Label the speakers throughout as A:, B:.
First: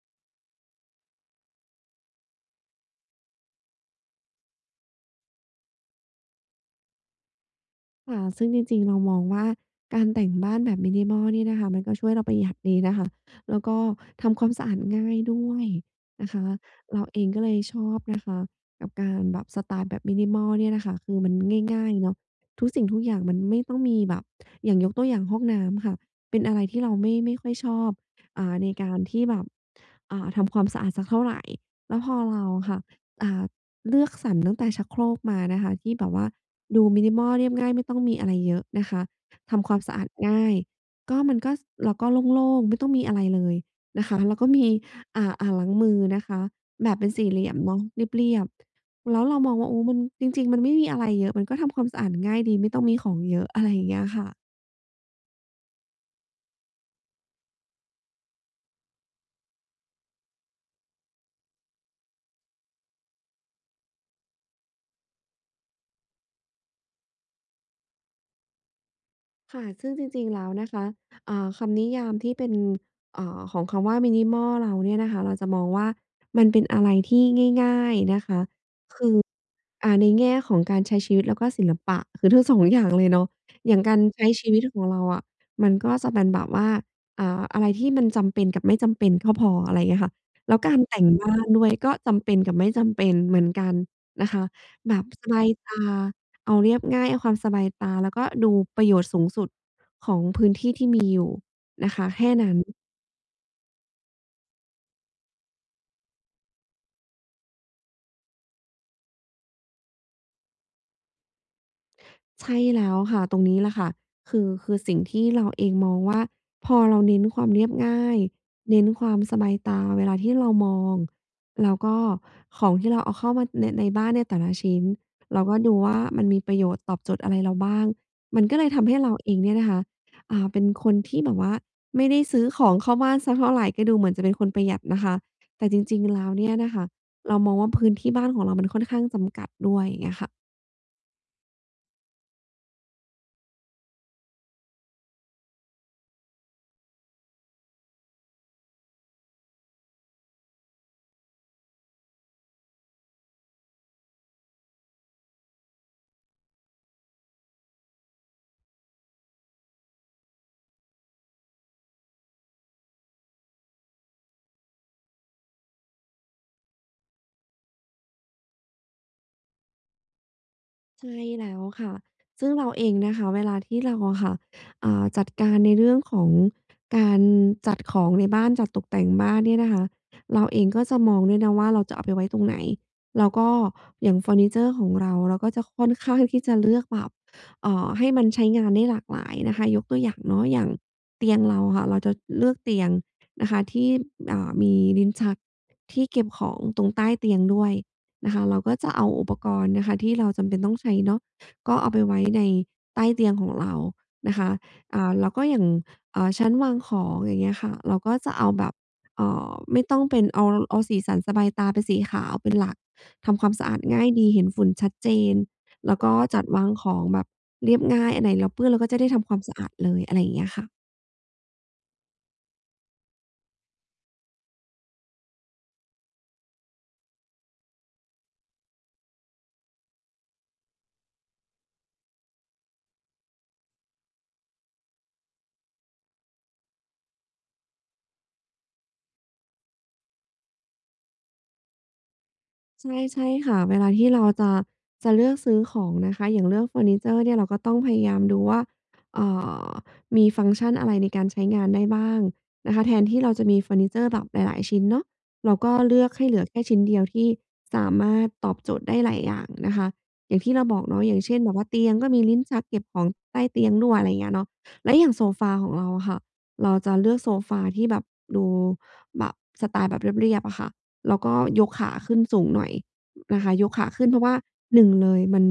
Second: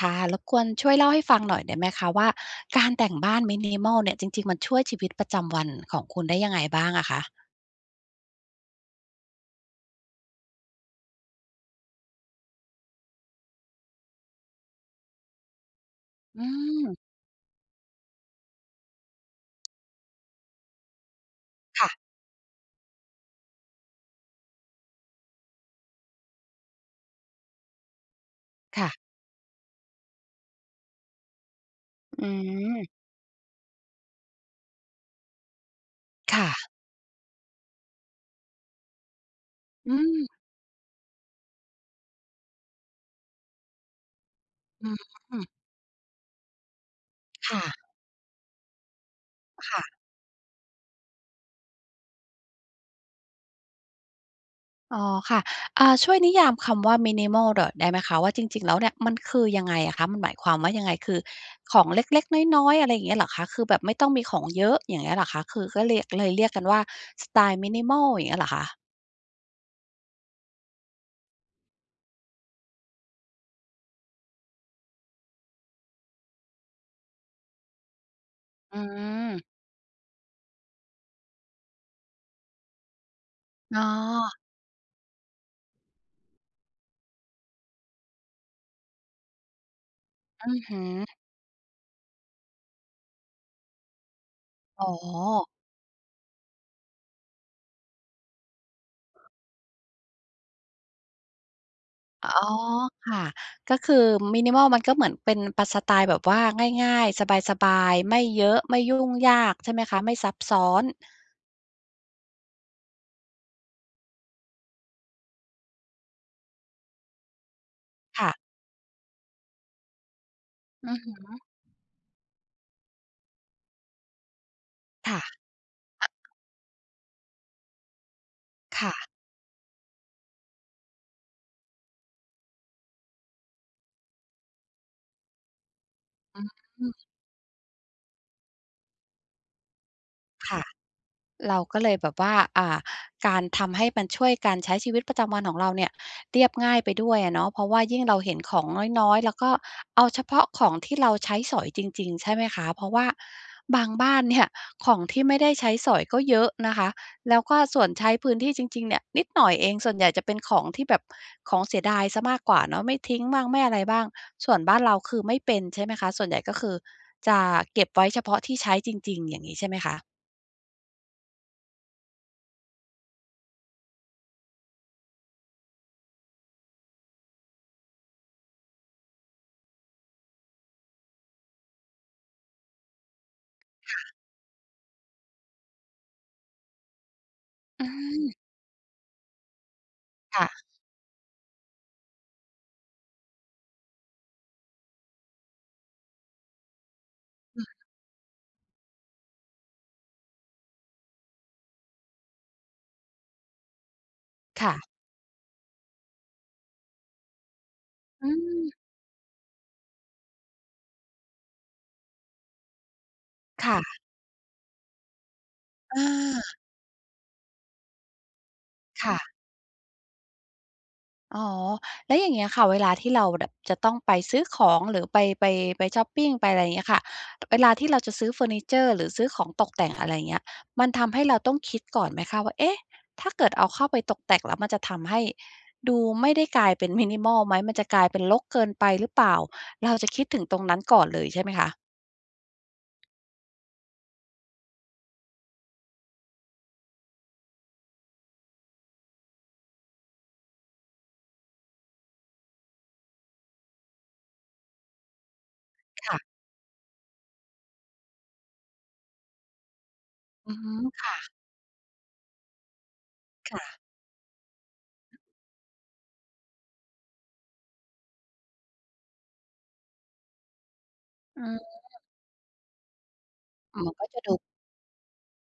A: ค่ะ รบกวนช่วยเล่าให้ฟังหน่อยได้ไหมคะว่า การแต่งบ้าน minimal เนี่ย จริง ๆ มันช่วยชีวิตประจำวันของคุณได้ยังไงบ้างอะคะ?
B: ค่ะ ซึ่งจริง ๆ เรามองว่าการแต่งบ้านแบบ minimal เนี่ยนะคะ มันก็ช่วยเราประหยัดดีนะคะ แล้วก็ทำความสะอาดง่ายด้วยนะค
A: อื
B: ะ
A: ม
B: เราเองก็เลยชอบนะคะ กับการ แบบสไตล์แบบ minimal เนี่ยนะคะ คือมันง
A: ค
B: ่า
A: ่ะ
B: ย ๆ เนาะ ทุกสิ่งทุกอย่างมันไม่ต้องมีแบบ อย่างยกตัวอย่างห้องน้ำค่ะ เป็นอะไรที่เราไม่ ไม่ค่อยชอบ อ่า ใน
A: ค
B: ก
A: ่ะ
B: ารที่แบบ อ่า ทำความสะอาดสักเท่าไร แล้วพอ
A: อื
B: เราอะค่ะ
A: ม
B: อ่า เลือกสรรตั้งแต่ชักโครกมานะคะ ที่แบบว่า
A: ค่ะ
B: ดู minimal เรียบง่าย ไม่ต้องมีอะไรเยอะนะคะ ทำความ
A: อ
B: ส
A: ื
B: ะอาด
A: ม
B: ง่าย ก็ มันก็ ส เราก็โล่ง ๆ ไม่ต้องมีอะไรเลยนะคะ แล้วก็มี
A: อ
B: อ่า
A: ื
B: อ่
A: ม
B: างล้างมือนะคะ แบบเป็นสี่เหลี่
A: ค
B: ยม
A: ่ะ
B: เนาะ เรียบ ๆ แล้วเรามองว่า
A: ค
B: โอ
A: ่
B: ้
A: ะ
B: มัน จริง ๆ มันไม่มีอะไรเยอะ มันก็ทำความสะอาดง่ายดี ไม่ต้องมีของเยอะ อะไรอย่างเงี้ยค่ะ
A: อ๋อค่ะ อ่า ช่วยนิยามคำว่า minimal ดอด ได้ไหมคะ ว่าจริง ๆ แล้วเนี่ยมันคือยังไงอะคะ? มันหมายความว่ายังไง? คือของเล็ก ๆ น้อย ๆ อะไรอย่างเงี้ยเหรอคะ คือแบบไม่ต้องมีของเยอะ อย่างเงี้ยเหรอคะ? คือก็เรียก เลยเรียกกันว่าสไตล์ minimal อย่างเงี้ยหรอคะ?
B: ค่ะ ซึ่งจริง ๆ แล้วนะคะ อ่า คำนิยามที่เป็น อ่า ของคำว่า minimal เราเนี่ยนะคะ เราจะมองว่า มันเป็นอะไรที่ง่าย ๆ นะคะ
A: อื
B: คือ
A: ม
B: อ่า ในแง่ของการใช้ชีวิตแล้วก็ศิลปะ คือทั้ง 2 อย่างเลยเนาะ อย
A: อ
B: ่
A: ๋
B: าง
A: อ
B: การใช้ชีวิตของเราอะ มันก็จะเป็นแบบว่า อ่า อะไรที่มันจำเป็นกับไม่จำเป็นก็พอ อะไรเงี้ยค่ะ
A: อื
B: แล้
A: อ
B: วก
A: ฮ
B: า
A: ึ
B: รแต่งบ้านด้วย ก็จำเป็นกับไม่จำเป็นเหมือนกันนะคะ
A: อ๋
B: แบบสบ
A: อ
B: ายตา เอาเรียบง่าย เอาความสบายตา แล้วก็ดูประโยชน์สูงสุดของพื้นที่ที่มีอยู่นะคะ แค
A: อ๋อ
B: ่นั้น
A: ค่ะ ก็คือ minimal มันก็เหมือนเป็นปะ สไตล์แบบว่าง่าย ๆ สบาย ๆ ไม่เยอะ ไม่ยุ่งยาก ใช่ไหมคะ? ไม่ซับซ้อน
B: ใช่แล้วค่ะ ตรงนี้แหละค่ะ คือ คือสิ่งที่เราเองมองว่า พอเราเน้นความเรียบง่าย
A: ค่ะ
B: เน้นความสบายตาเวลาที่เรามอ
A: อื
B: ง
A: อฮึ
B: แล้วก็ของที่เราเอาเข้ามาใน ในบ้านเนี่ยแต่ละชิ้น
A: ค่ะ
B: เราก็ดูว่า
A: อ
B: มัน
A: ะ
B: มีประโยชน์ตอบโจทย์อะไรเราบ้าง มันก็เลยท
A: ค
B: ำ
A: ่
B: ให้
A: ะ
B: เราเองเนี่ยนะคะ อ่า เป็นคนที่แบบว่าไม่ได้ซื้อของเข้าบ้านสักเท่าไร ก็ดูเหมือนจะเป็นคนประหยัดนะคะ แต่จริง ๆ แล้ว
A: อื
B: เนี่ยนะคะ
A: ม
B: เรามองว่า พื้นที่บ้านของเรามันค่อนข้างจำกัดด้วย เงี้ยค่ะ
A: ค่ะ เราก็เลยแบบว่า อ่า การทำให้มันช่วยการใช้ชีวิตประจำวันของเราเนี่ยเรียบง่ายไปด้วยอะเนาะ เพราะว่ายิ่งเราเห็นของน้อย ๆ แล้วก็เอาเฉพาะของที่เราใช้สอยจริง ๆ ใช่ไหมคะ เพราะว่าบางบ้าน เนี่ย ของที่ไม่ได้ใช้สอยก็เยอะนะคะ แล้วก็ส่วนใช้พื้นที่จริง ๆ เนี่ยนิดหน่อยเอง ส่วนใหญ่จะเป็นของที่แบบ ของเสียดายเสียมากกว่าเนาะ ไม่ทิ้งบ้างไม่อะไรบ้าง ส่วนบ้านเราคือไม่เป็น ใช่ไหมคะ ส่วนใหญ่ก็คือจะเก็บไว้เฉพาะที่ใช้จริง ๆ อย่างงี้ใช่ไหมคะ?
B: ใช่แล้วค่ะ ซึ่งเราเองนะคะ เวลาที่เราอะค่ะ อ่า จัดการในเรื่องของการจัดของในบ้านจัดตกแต่งบ้านเนี่ยนะคะ เราเองก็จะมองด้วยนะว่า เราจะเอาไปไว้ตรงไหน แล้วก็
A: ค่
B: อ
A: ะ
B: ย่างเฟอร์นิเชอร์ของเรา เราก็จะค่อน ข้าง ที่จะ เลือกแบบ เอ่
A: อื
B: อ ให้มัน
A: ม
B: ใช้งานได้หลากหลายนะคะ ยกตัวอย่างเน
A: ค
B: า
A: ่
B: ะ อ
A: ะ
B: ย่างเตียงเราค่ะ เราจะเลือกเตียงนะคะที่ อ่า มีลิ้นชักที่เก็บของตรงใต้เตียงด
A: อ
B: ้ว
A: ะ
B: ยนะคะ เราก็จะเอาอุปกรณ์นะคะ ที่เราจำเป็นต้องใช้เนาะ ก็เอาไปไว้ใน ใต้เตียงของเรานะคะ
A: ค่ะ
B: อ่า แล้วก็อย่าง เอ่อ ชั้นวางของ อย่างเงี้ยค่ะ เราก็
A: อื
B: จะเอาแบ
A: ม
B: บ เอ่อ ไม่ต้องเป็น เอา เอาสีสันสบายตาเป็นสีขาวเป็นหลัก ทำความสะ
A: ค
B: อ
A: ่
B: าดง
A: ะ
B: ่ายดี เห็นฝุ่นชัดเจน แล้
A: อ
B: วก็จัด
A: า
B: วางของแบบเรียบง่าย อันไหนเราเปื้อนเราก็จะไ
A: ค
B: ด้
A: ่
B: ท
A: ะ
B: ำความสะอาดเลย อะไรอย่างเงี้ยค่ะ
A: อ๋อ แล้วอย่างเงี้ยค่ะเวลาที่เรา ด จะต้องไปซื้อของ หรือไป ไป ไปช็อปปิง ไปอะไรอย่างเงี้ยค่ะ เวลาที่เราจะซื้อเฟอร์นิเชอร์ หรือซื้อของตกแต่ง อะไรอย่างเงี้ย มันทำให้เราต้องคิดก่อนไหมคะ? ว่า "เอ๊ะ! ถ้าเกิดเอาเข้าไปตกแต่งแล้ว มันจะทำให้ดูไม่ได้กลายเป็น minimal ไหม? มันจะกลายเป็นรกเกินไปหรือเปล่า?" เราจะคิด ถึงตรงนั้นก่อนเลยใช่ไหมคะ?
B: ใช่ ๆ ค่ะ เวลาที่เราจะ จะเลือกซื้อของนะคะ อย่างเลือกเฟอร์นิเชอร์เนี่ย เราก็ต้องพยายามดูว่า เอ่อ มีฟังก์ชันอะไรในการใช้งานได้บ้างนะคะ แทนที่เราจะมีเฟอร์นิเชอร์แบบหลาย ๆ ชิ้นเนาะ เราก็เลือ
A: ค
B: ก
A: ่ะ
B: ให้เหลือแค่ชิ้นเดียว ที่สามารถตอบโจทย์ได้หลายอย่างนะคะ อย่างท
A: อ
B: ี
A: ื
B: ่
A: อ
B: เร
A: ฮ
B: า
A: ึ
B: บอกเนา
A: ค
B: ะ อ
A: ่
B: ย่างเ
A: ะ
B: ช่น แบบว่าเตียงก็มีลิ้นชักเก็บของใต้
A: ค
B: เ
A: ่
B: ตียง
A: ะ
B: ด้วย อะไรเงี้ยเนาะ แล้วอย่างโซฟาของเราอะค่ะ เราจะเลือกโซฟาที่แบบดูแบบสไตล์แบบเรียบ ๆ อะค่ะ แล้วก็
A: อื
B: ยกขา
A: ม
B: ขึ้นสูงหน่อยนะคะ ยก
A: อ๋อ
B: ขาข
A: ก
B: ึ
A: ็
B: ้นเ
A: จ
B: พ
A: ะ
B: ราะว
A: ดู
B: ่า 1 เลย มัน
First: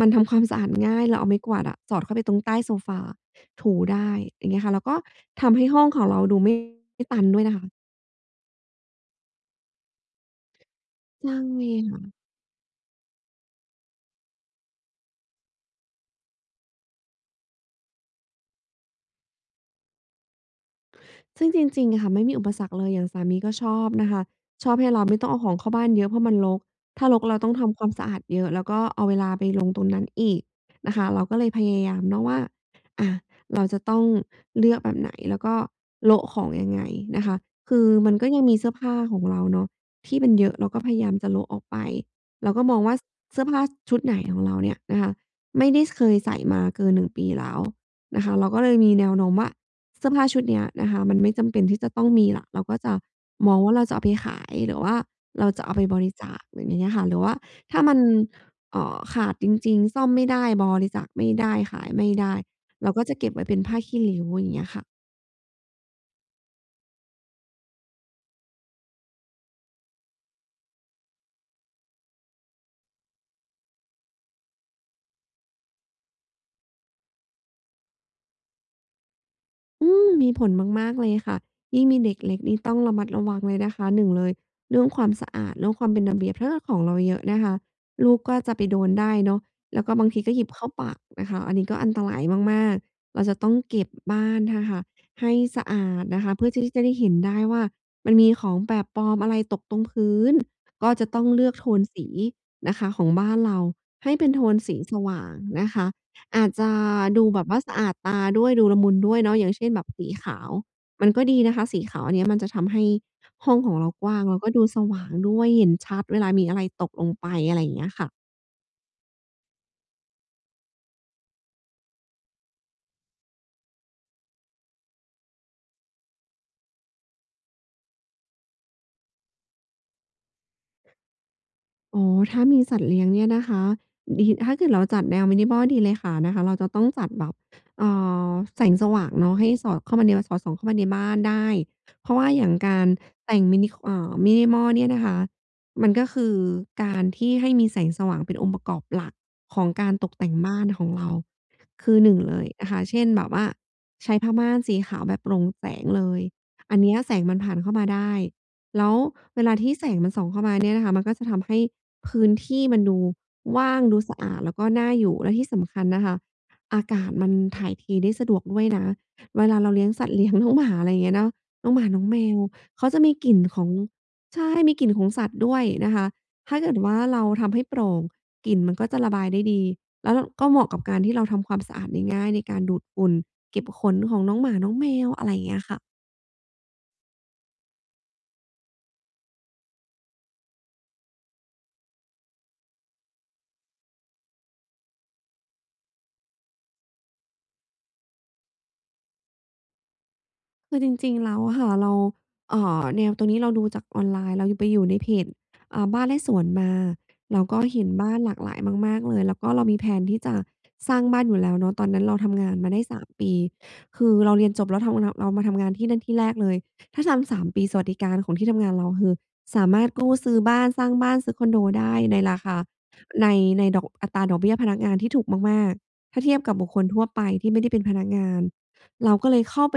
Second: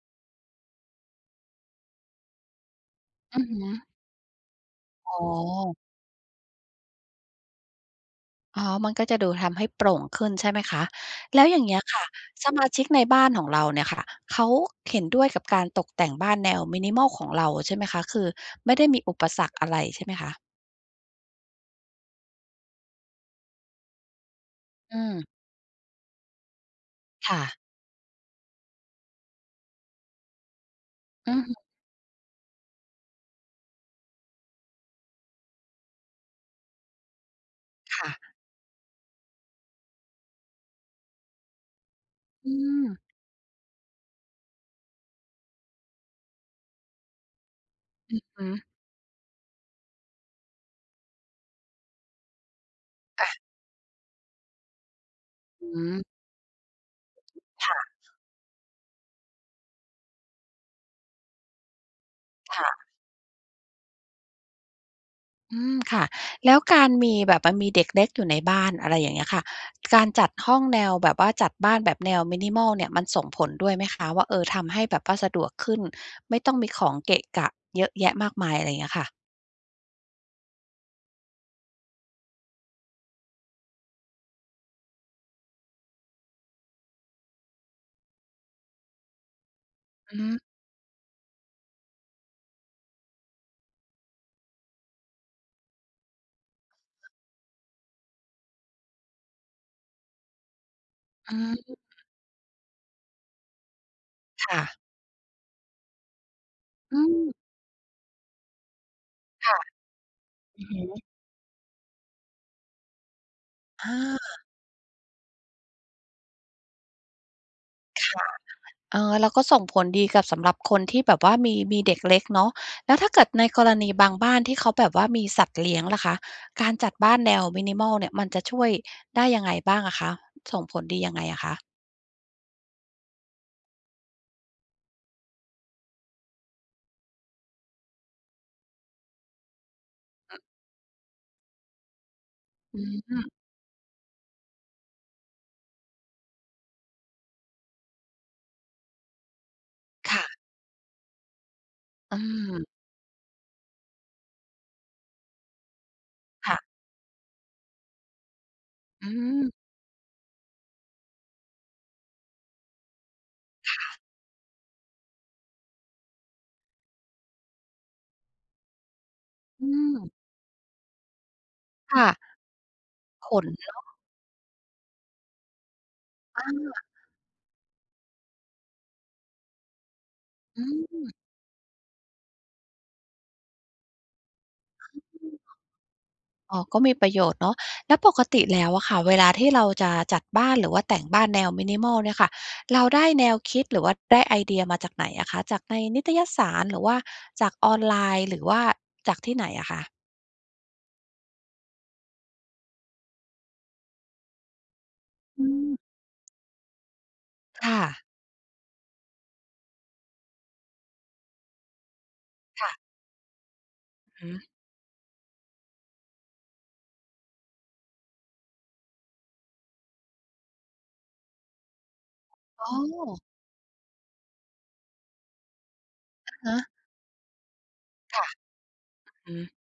B: มันทำความสะอาดง่าย เราเอาไม้กวาดอะสอดเข้าไปตรงใต้โซฟา
A: อือฮ
B: ถู
A: ึ
B: ได้ อย่างเงี้ยค่ะ แล้วก็
A: อ๋
B: ทำให้
A: อ
B: ห้องของเราดูไม่ ไม่ตันด้วยนะคะ
A: อ๋อ มันก็จะดูทำให้โปร่งขึ้นใช่ไหมคะ
B: ใช่
A: แล้วอย่างเงี้ย
B: ค
A: ค
B: ่
A: ่ะ
B: ะ
A: สมาชิกในบ้านของเราเนี่ยค่ะ เขาเห็นด้วยกับการตกแต่งบ้านแนว minimal ของเราใช่ไหมคะ? คือไม่ได้มีอุปสรรคอะไรใช่ไหมคะ?
B: ซึ่งจริง ๆ อะค่ะ ไม่มีอุปสรรคเลย อย่างสามีก็ชอบนะคะ ชอบให้
A: อื
B: เรา ไม่
A: ม
B: ต้องเอาของเข้าบ้านเยอะ เพราะมันรก ถ้ารก
A: ค
B: เรา
A: ่
B: ต้
A: ะ
B: องทำความสะอาดเยอะ แล้วก็เอาเวลาไปลง ตรงนั้นอีกนะคะ เรา
A: อื
B: ก็
A: อ
B: เล
A: ฮ
B: ยพ
A: ึ
B: ยายามเนาะว่า อะ เราจะต้องเลือกแบบไหน? แล้วก็โละของยังไงนะคะ? คือ
A: ค่
B: มันก็
A: ะ
B: ยังมีเสื้อผ้าของเราเนาะที่มันเยอะ เราก็พยายามจะโละออกไป เ
A: อ
B: ร
A: ื
B: าก็มองว่า
A: ม
B: ส เสื้อผ้าชุดไหน ของเราเนี่ยนะคะไม่ได้ ส เคยใส่มาเกิน 1 ปีแล้ว
A: อื
B: น
A: อ
B: ะคะ
A: ฮ
B: เราก
A: ึ
B: ็เลยมีแนวโน้มว่า เสื้อผ้าชุดเนี้ยนะคะมันไม่จำเป็นที่จะต้องมีแล้ว เราก็จะ
A: อะ
B: มองว่า เราจะเอาไปขาย หรือว่าเราจ
A: อ
B: ะเอาไปบ
A: ืม
B: ริจาคแบบนี้น่ะค่ะ หรือว่า
A: ค
B: ถ
A: ่
B: ้
A: ะ
B: ามัน เอ่อ ขาดจริง ๆ ซ่อมไม่ได้ บริจาคไม่ได้ ขายไม่ได้
A: ค่ะ
B: เราก็จะเก็บไว้เป็นผ้าขี้ริ้ว อย่างเงี้ยค่ะ
A: อืม ค่ะ แล้วการมีแบบมันมีเด็กเล็กอยู่ในบ้าน อะไรอย่างเงี้ยค่ะ การจัดห้องแนวแบบว่าจัดบ้านแบบแนว minimal เนี่ย มันส่งผลด้วยไหมคะ? ว่า เออ ทำให้แบบว่าสะดวกขึ้น ไม่ต้องมีของเกะกะ เยอะแยะมากมาย อะไรอย่างเงี้ยค่ะ
B: อืม มีผลมาก ๆ เลยค่ะ ยิ่งมีเด็กเล็กนี่ต้องระมัดระวังเลยนะคะ 1 เลย เรื่องความสะอาด เรื่องความเป็นระเบียบ ถ้าเกิด ของเราเยอะนะคะ ลูกก็จะไปโดนได้เนาะ แล้วก็บา
A: อ
B: ง
A: ื
B: ท
A: อ
B: ี
A: ฮ
B: ก็
A: ึ
B: หยิบเข้าปากนะคะ อันนี้ก็อันตรายมาก ๆ เราจะต้องเก็บบ้านนะคะให้สะอาดนะคะ เพื่อที่จะได้เห็นได้ว่า มันมีของแปลกปลอมอะไรตกตรงพื้น ก็จะต้อง
A: อื
B: เล
A: อฮ
B: ือกโทนส
A: ึ
B: ีนะคะ ของบ้านเราให้เป็นโท
A: ค
B: น
A: ่ะ
B: สีสว่างนะคะ อาจจะ
A: อื
B: ดู
A: ม
B: แบบว่าสะอาดตาด้วยดูละมุนด้วยเนาะ อย่
A: ค
B: าง
A: ่ะ
B: เช่น แบบ สีขาว
A: อือฮึ
B: มันก็ดีนะคะสีขาว อันเนี้ยมันจะทำให้ห้องของเร
A: อ
B: ากว้าง แล้
A: า
B: วก็ดูสว่างด้วย เห็นชัดเวลามีอะไรตกลงไป อะไรเงี้ยค
A: ค
B: ่ะ
A: ่ะ เออ แล้วก็ส่งผลดีกับสำหรับคนที่แบบว่ามี มีเด็กเล็กเนาะ แล้วถ้าเกิดในกรณีบางบ้านที่เขาแบบว่ามีสัตว์เลี้ยงล่ะคะ การจัดบ้านแนว minimal เนี่ย มันจะช่วยได้ยังไงบ้างอะคะ? ส่งผลดียังไงอะคะ?
B: อ๋อ ถ้ามีสัตว์เลี้ยงเนี่ยนะคะ ดี ถ้าเกิดเราจัดแนว minimal ดีเลยค่ะ นะคะ เราจะต้องจัดแบบ เอ่อ แสงสว่างเนาะให้สอดเข้ามา แนวสอดส่องเข้ามาในบ้านได้ เพราะว่าอย่างก
A: อื
B: าร
A: อฮึ
B: แต่งมินิ ค เอ่อ minimal เนี่ยนะคะ มันก็คือการ ที่ให้มีแสงสว่าง เป็นองค์ประกอบหลักของการต
A: ค
B: ก
A: ่
B: แต
A: ะ
B: ่งบ้านของเรา คือ หน
A: อ
B: ึ่
A: ื
B: ง เลย
A: ม
B: นะคะ เช่นแบบว่า ใช้ผ้าม่านสีขาวแบบโปร่งแสงเลย
A: ค่ะ
B: อันเนี้ยแสงมันผ่านเข้ามาได้ แล้ว
A: อื
B: เว
A: อ
B: ลาที่แสงมันส่องเข้ามาเนี่ย นะคะ มันก็จะทำให้พื้นที่มันดูว่
A: ค
B: าง
A: ่
B: ดู
A: ะ
B: สะอาด แล้วก็น่าอยู่ และที่สำคัญนะคะ อากาศมันถ่ายเทได้สะดวกด้วยนะ เวลา
A: อื
B: เราเลี้ยงสั
A: ม
B: ตว์ เลี้ยงน้อง หมา อะไรเงี้ยเนาะ น้องหมา
A: ค
B: น้อ
A: ่
B: งแม
A: ะ
B: วเขาจะมีก
A: ข
B: ลิ่น
A: น
B: ข
A: เ
B: อง
A: นาะ
B: ใช่ มีกลิ่นของสัตว์ด้วยนะคะ ถ้าเก
A: อ
B: ิด
A: า
B: ว่าเราทำให้โปร่ง กลิ่นมันก็จะระบายได้ดี และเรา ก็เ
A: อ
B: หม
A: ื
B: าะ กับการ
A: ม
B: ที่เราทำความสะอาดง่าย ๆ ในการดูดฝุ่น เก็บขนของน้องหมาน้องแมว อะไรเงี้ยค่ะ
A: อ๋อ ก็มีประโยชน์เนาะ แล้วปกติแล้วอะค่ะ เวลาที่เราจะจัดบ้าน หรือว่าแต่งบ้านแนว minimal เนี่ยค่ะ เราได้แนวคิด หรือว่าได้ไอเดียมาจากไหนอะคะ? จากในนิตยสาร หรือว่าจากออนไลน์ หรือว่าจากที่ไหนอะคะ?
B: คือจริง ๆ แล้วอะค่ะ เรา เอ่อ แนวตัวนี้เราดูจากออนไลน์ เราอะไปอยู่ในเพจ
A: อื
B: อ
A: ม
B: ่า บ้านและสวนมา เราก็
A: ค่
B: เห็น
A: ะ
B: บ้านหลากหลายมาก ๆ เลย แล้วก็เรามี แพลน ที่จะสร้างบ้านอยู่แล้วเนาะ ตอนนั้นเราทำงาน
A: ค
B: ม
A: ่
B: าได
A: ะ
B: ้ 3 ปี คือ
A: อื
B: เ
A: อ
B: รา
A: ฮึ
B: เรียนจบแล้ว เทามาทำ เรามาทำงานที่นั่นที่แรกเลย ถ้าทำ 3 ปี สวัสดิการของที่ทำงานเรา ก็คือสามารถกู้ซื้อบ้าน สร้างบ้าน ซื้อคอนโดได้ในราคา
A: อ๋อ
B: ใน ในดอก อัตราดอกเบี้ยพนักงานที่ถูกมาก ๆ ถ้าเ
A: อ
B: ที
A: ะ
B: ยบ
A: ฮ
B: กับบุ
A: ะ
B: คคลทั่วไปที่ไม่ได้เป็นพนัก
A: ค
B: ง
A: ่ะ
B: าน เราก็
A: อื
B: เ
A: อ
B: ล
A: ฮ
B: ย
A: ึ
B: เข้าไป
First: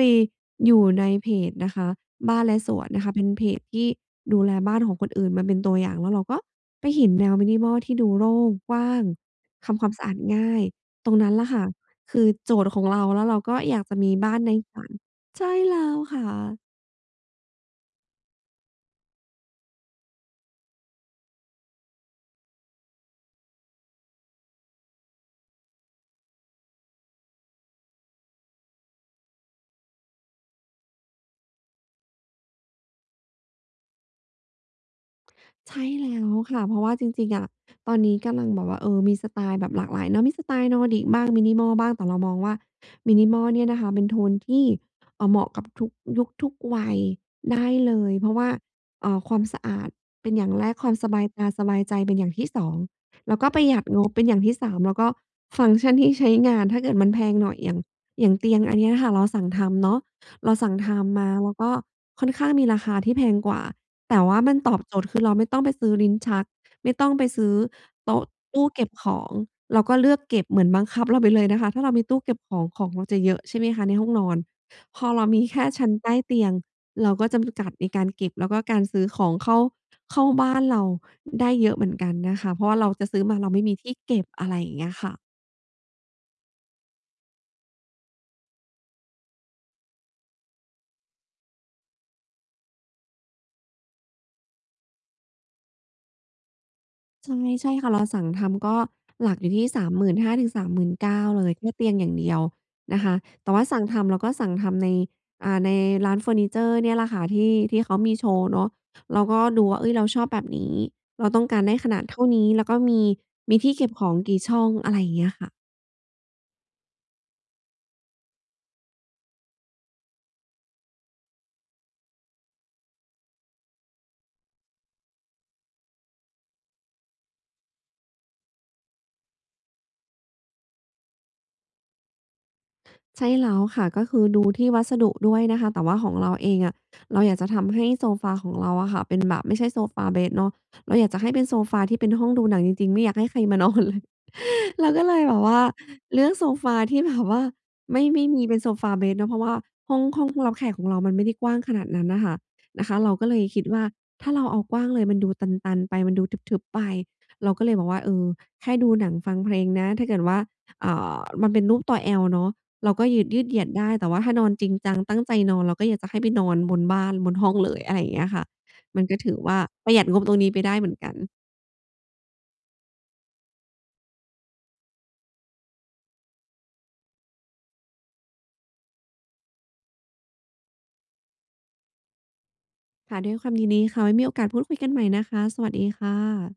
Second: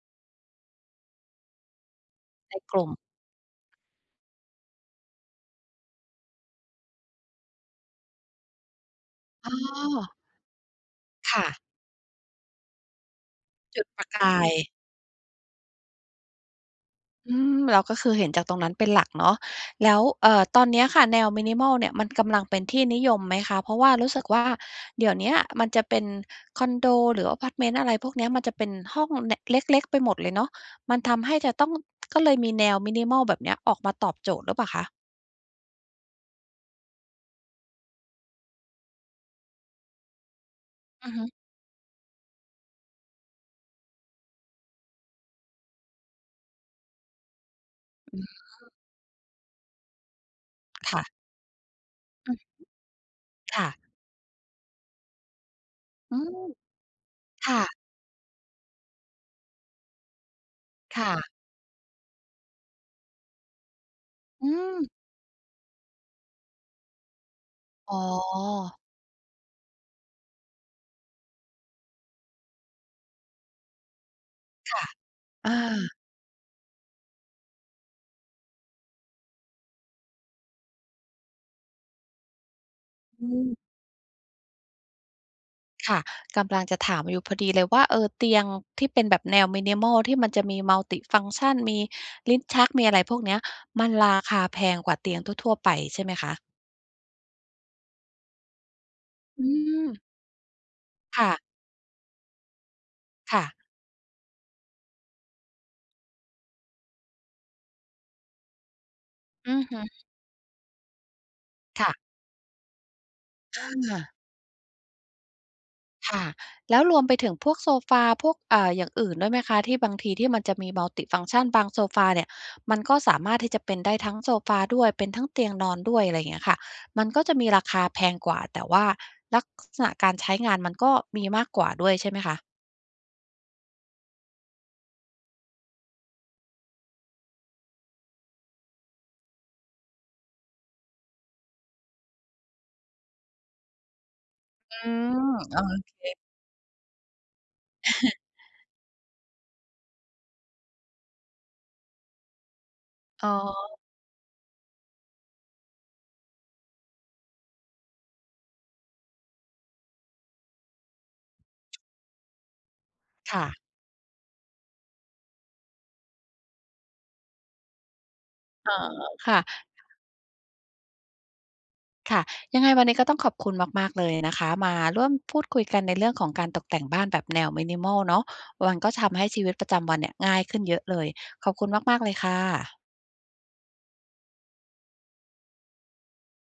B: อยู่ในเพจนะคะบ้านแล
A: ใน
B: ะส
A: กล
B: ว
A: ุ่
B: น
A: ม
B: นะคะ เป็นเพจที่ดูแลบ้านของคนอื่นมาเป็นตัวอย่าง แล้วเราก็ไปเห็นแนว minimal ที่ดูโล่ง กว้าง
A: อ๋
B: ทำความสะอ
A: อ
B: าดง่าย ตรงนั้
A: ค
B: น
A: ่
B: ล่ะ
A: ะ
B: ค่ะ คือ โจทย์ของเรา แล้วเราก็อย
A: จุ
B: าก
A: ด
B: จะ
A: ปร
B: ม
A: ะ
B: ี
A: ก
B: บ้า
A: า
B: นใ
A: ย
B: นฝัน ใช่แล้วค่ะ
A: อืม แล้วก็คือเห็นจากตรงนั้นเป็นหลักเนาะ แล้ว เอ่อ ตอนเนี้ยค่ะ แนว minimal เนี่ย มันกำลังเป็นที่นิยมไหมคะ? เพราะว่ารู้สึกว่าเดี๋ยวเนี้ยมันจะเป็นคอนโด หรืออะพาร์ตเมนต์ อะไรพวกเนี้ย มันจะเป็นห้อง แนะ เล็ก ๆ ไปหมดเลยเนาะ มันทำให้จะต้อง ก็เลยมีแนว minimal แบบเนี้ยออกมาตอบโจทย์หรือเปล่าคะ?
B: ใช่แล้วค่ะ เพราะว่าจริง ๆ อะ ตอนนี้กำลังแบบว่า เออ มีสไตล์แบบหลากหลายเนอะ มีสไตล์ Nordic
A: อือ
B: บ้
A: ฮ
B: าง
A: ึ
B: minimal บ้าง แต่เรามองว่า minimal เนี่ยนะคะ เป็นโทนที่ เอ่อ เหมาะกับทุกยุคทุกวัยได้เลย
A: อื
B: เพราะว่า
A: ม
B: เอ่อ ความสะอาดเป็นอย่างแรก ควา
A: ค
B: ม
A: ่ะ
B: สบายตาสบายใจเป็นอย่
A: อ
B: า
A: ื
B: ง
A: อ
B: ท
A: ฮ
B: ี
A: ึ
B: ่ 2 แล้วก็
A: ค
B: ปร
A: ่
B: ะห
A: ะ
B: ยัดงบเป็นอย่างที่ 3 แล้วก็ฟังก์ชันที่
A: อื
B: ใช้
A: ม
B: งาน ถ้าเกิดมันแพงห
A: ค
B: น่
A: ่
B: อย อย่
A: ะ
B: าง อย่างเตียงอันเนี้ยค่ะ เราสั่งทำเนาะ เราสั่งท
A: ค่
B: ำม
A: ะ
B: าแล้วก็ค่อนข้างมีราคาที่แพงกว่า แต่ว่า
A: อื
B: มันตอบ
A: ม
B: โจทย์ คือเราไม่ต้องไปซื้อลิ้นชัก ไม่ต้องไปซื้อ
A: อ๋
B: โต๊ะ ตู้
A: อ
B: เก็บของ เราก็เลือกเก็บ เหมือนบังคับเราไปเลยนะคะ ถ้าเรามีตู้เก็บของ ของเราจะเยอะ ใช่ไหมคะในห้องนอน
A: ค่ะ
B: พอเรามี
A: อ
B: แค่ชั้น
A: า
B: ใต้เตียง เราก็จำกัดในการเก็บ แล้วก็การซื้อของเข้า เข้าบ้านเราได้เยอะเหมือนกันนะคะ เพราะว่าเราจะซื้
A: อ
B: อ
A: ื
B: มาเรา
A: ม
B: ไม่มีที่เก็บ อะไรอย่างเงี้ยค่ะ
A: ค่ะ กำลังจะถามอยู่พอดีเลยว่า เอ่อ เตียงที่เป็นแบบแนว minimal ที่มันจะมี multifunction มีลิ้นชัก มีอะไรพวกเนี้ย มันราคาแพงกว่าเตียงทั่ว ๆ ไปใช่ไหมคะ?
B: ใช่ ใช่ค่ะ เราสั่งทำก็หลัก
A: อื
B: อยู่ที่ สา
A: ม
B: มหมื่นห้าถึงสามหมื่นเก้
A: ค
B: า
A: ่
B: เ
A: ะ
B: ลย แค่เตียงอย่างเดียวนะคะ
A: ค่
B: แต่
A: ะ
B: ว่าสั่งทำ เราก็สั่งทำใน อ่า ในร้านเฟอร์นิเชอร์เนี่ยล่ะค่ะ ที่ ที่เขามีโชว์เนาะ เราก็
A: อื
B: ด
A: อ
B: ู
A: ฮ
B: ว่
A: ึ
B: า เฮ้ย เราชอบแบบนี้ เราต้องการได้
A: ค
B: ข
A: ่ะ
B: นาดเท่านี้ แล้วก็มี มี
A: อ
B: ที่เก็บขอ
A: า
B: งกี่ช่อง อะไรเงี้ยค่ะ
A: ค่ะ แล้วรวมไปถึงพวกโซฟา พวก อ่า อย่างอื่นด้วยไหมคะ? ที่บางทีที่มันจะมีมัลติฟังก์ชัน บางโซฟาเนี่ยมันก็สามารถที่จะเป็นได้ทั้งโซฟาด้วย เป็นทั้งเตียงนอนด้วย อะไรเงี้ยค่ะ มันก็จะมีราคาแพงกว่า แต่ว่าลัก ข...ษณะการใช้งานมันก็มีมากกว่าด้วยใช่ไหมคะ?
B: ใช่แล้ว ค่ะ ก็คือดูที่วัสดุด้วยนะคะ แต่ว่าของเราเองอะเราอยากจะทำให้โซฟา ของเราอะค่ะ เป็นแบบไม่ใช่โซฟาเบดเนาะ เราอยากจะให้เป็นโซฟาที่เป็นห้องดูหนังจริง ๆ ไม่อยากให้ใคร มานอนเลย
A: อื
B: เราก็
A: ม
B: เลยแบบว
A: โอ
B: ่า
A: เค
B: เลือกโซฟาที่แบบว่าไม่ ไม่มีเป็นโซฟาเบดเนาะ เพราะว่าห้อง ห้อง รับแขกของเรามันไม่ได้กว้างขนาดนั้นน่ะค่ะ นะคะ เราก
A: อ
B: ็
A: ๋อ
B: เลยคิดว่า ถ้าเราเอากว้างเลยมันดูตัน ๆ ไป มันดูทึบ ๆ ไป เราก็เลยบอกว่า เออ แค่ดูหนังฟังเพลงนะ ถ้าเกิดว่า เอ่อ มันเป็นรูปตัว L เนาะ เราก็ยึด
A: ค
B: ยื
A: ่
B: ด
A: ะ
B: เหยียดได้ แต่ว่าถ้านอนจริงจัง ตั้งใจนอน เราก็อยากจะให้ไปนอนบนบ้าน บนห้องเลย อะไรอย่างเงี้ยค่ะ
A: อ๋อ
B: มันก็ถ
A: ค
B: ื
A: ่
B: อ
A: ะ
B: ว่า ประหยัดงบตรงนี้ไปได้เหมือนกัน
A: ค่ะ ยังไงวันนี้ก็ต้องขอบคุณมาก ๆ เลยนะคะ มาร่วมพูดคุยกันในเรื่องของการตกแต่งบ้านแบบแนว minimal เนาะ มันก็ทำให้ชีวิตประจำวันเนี่ยง่ายขึ้นเยอะเลย ขอบคุณมาก ๆ เลยค่ะ
B: ค่ะ ด้วยความยินดีค่ะ ไว้มีโอกาส พูดคุยกันใหม่นะคะ สวัสดีค่ะ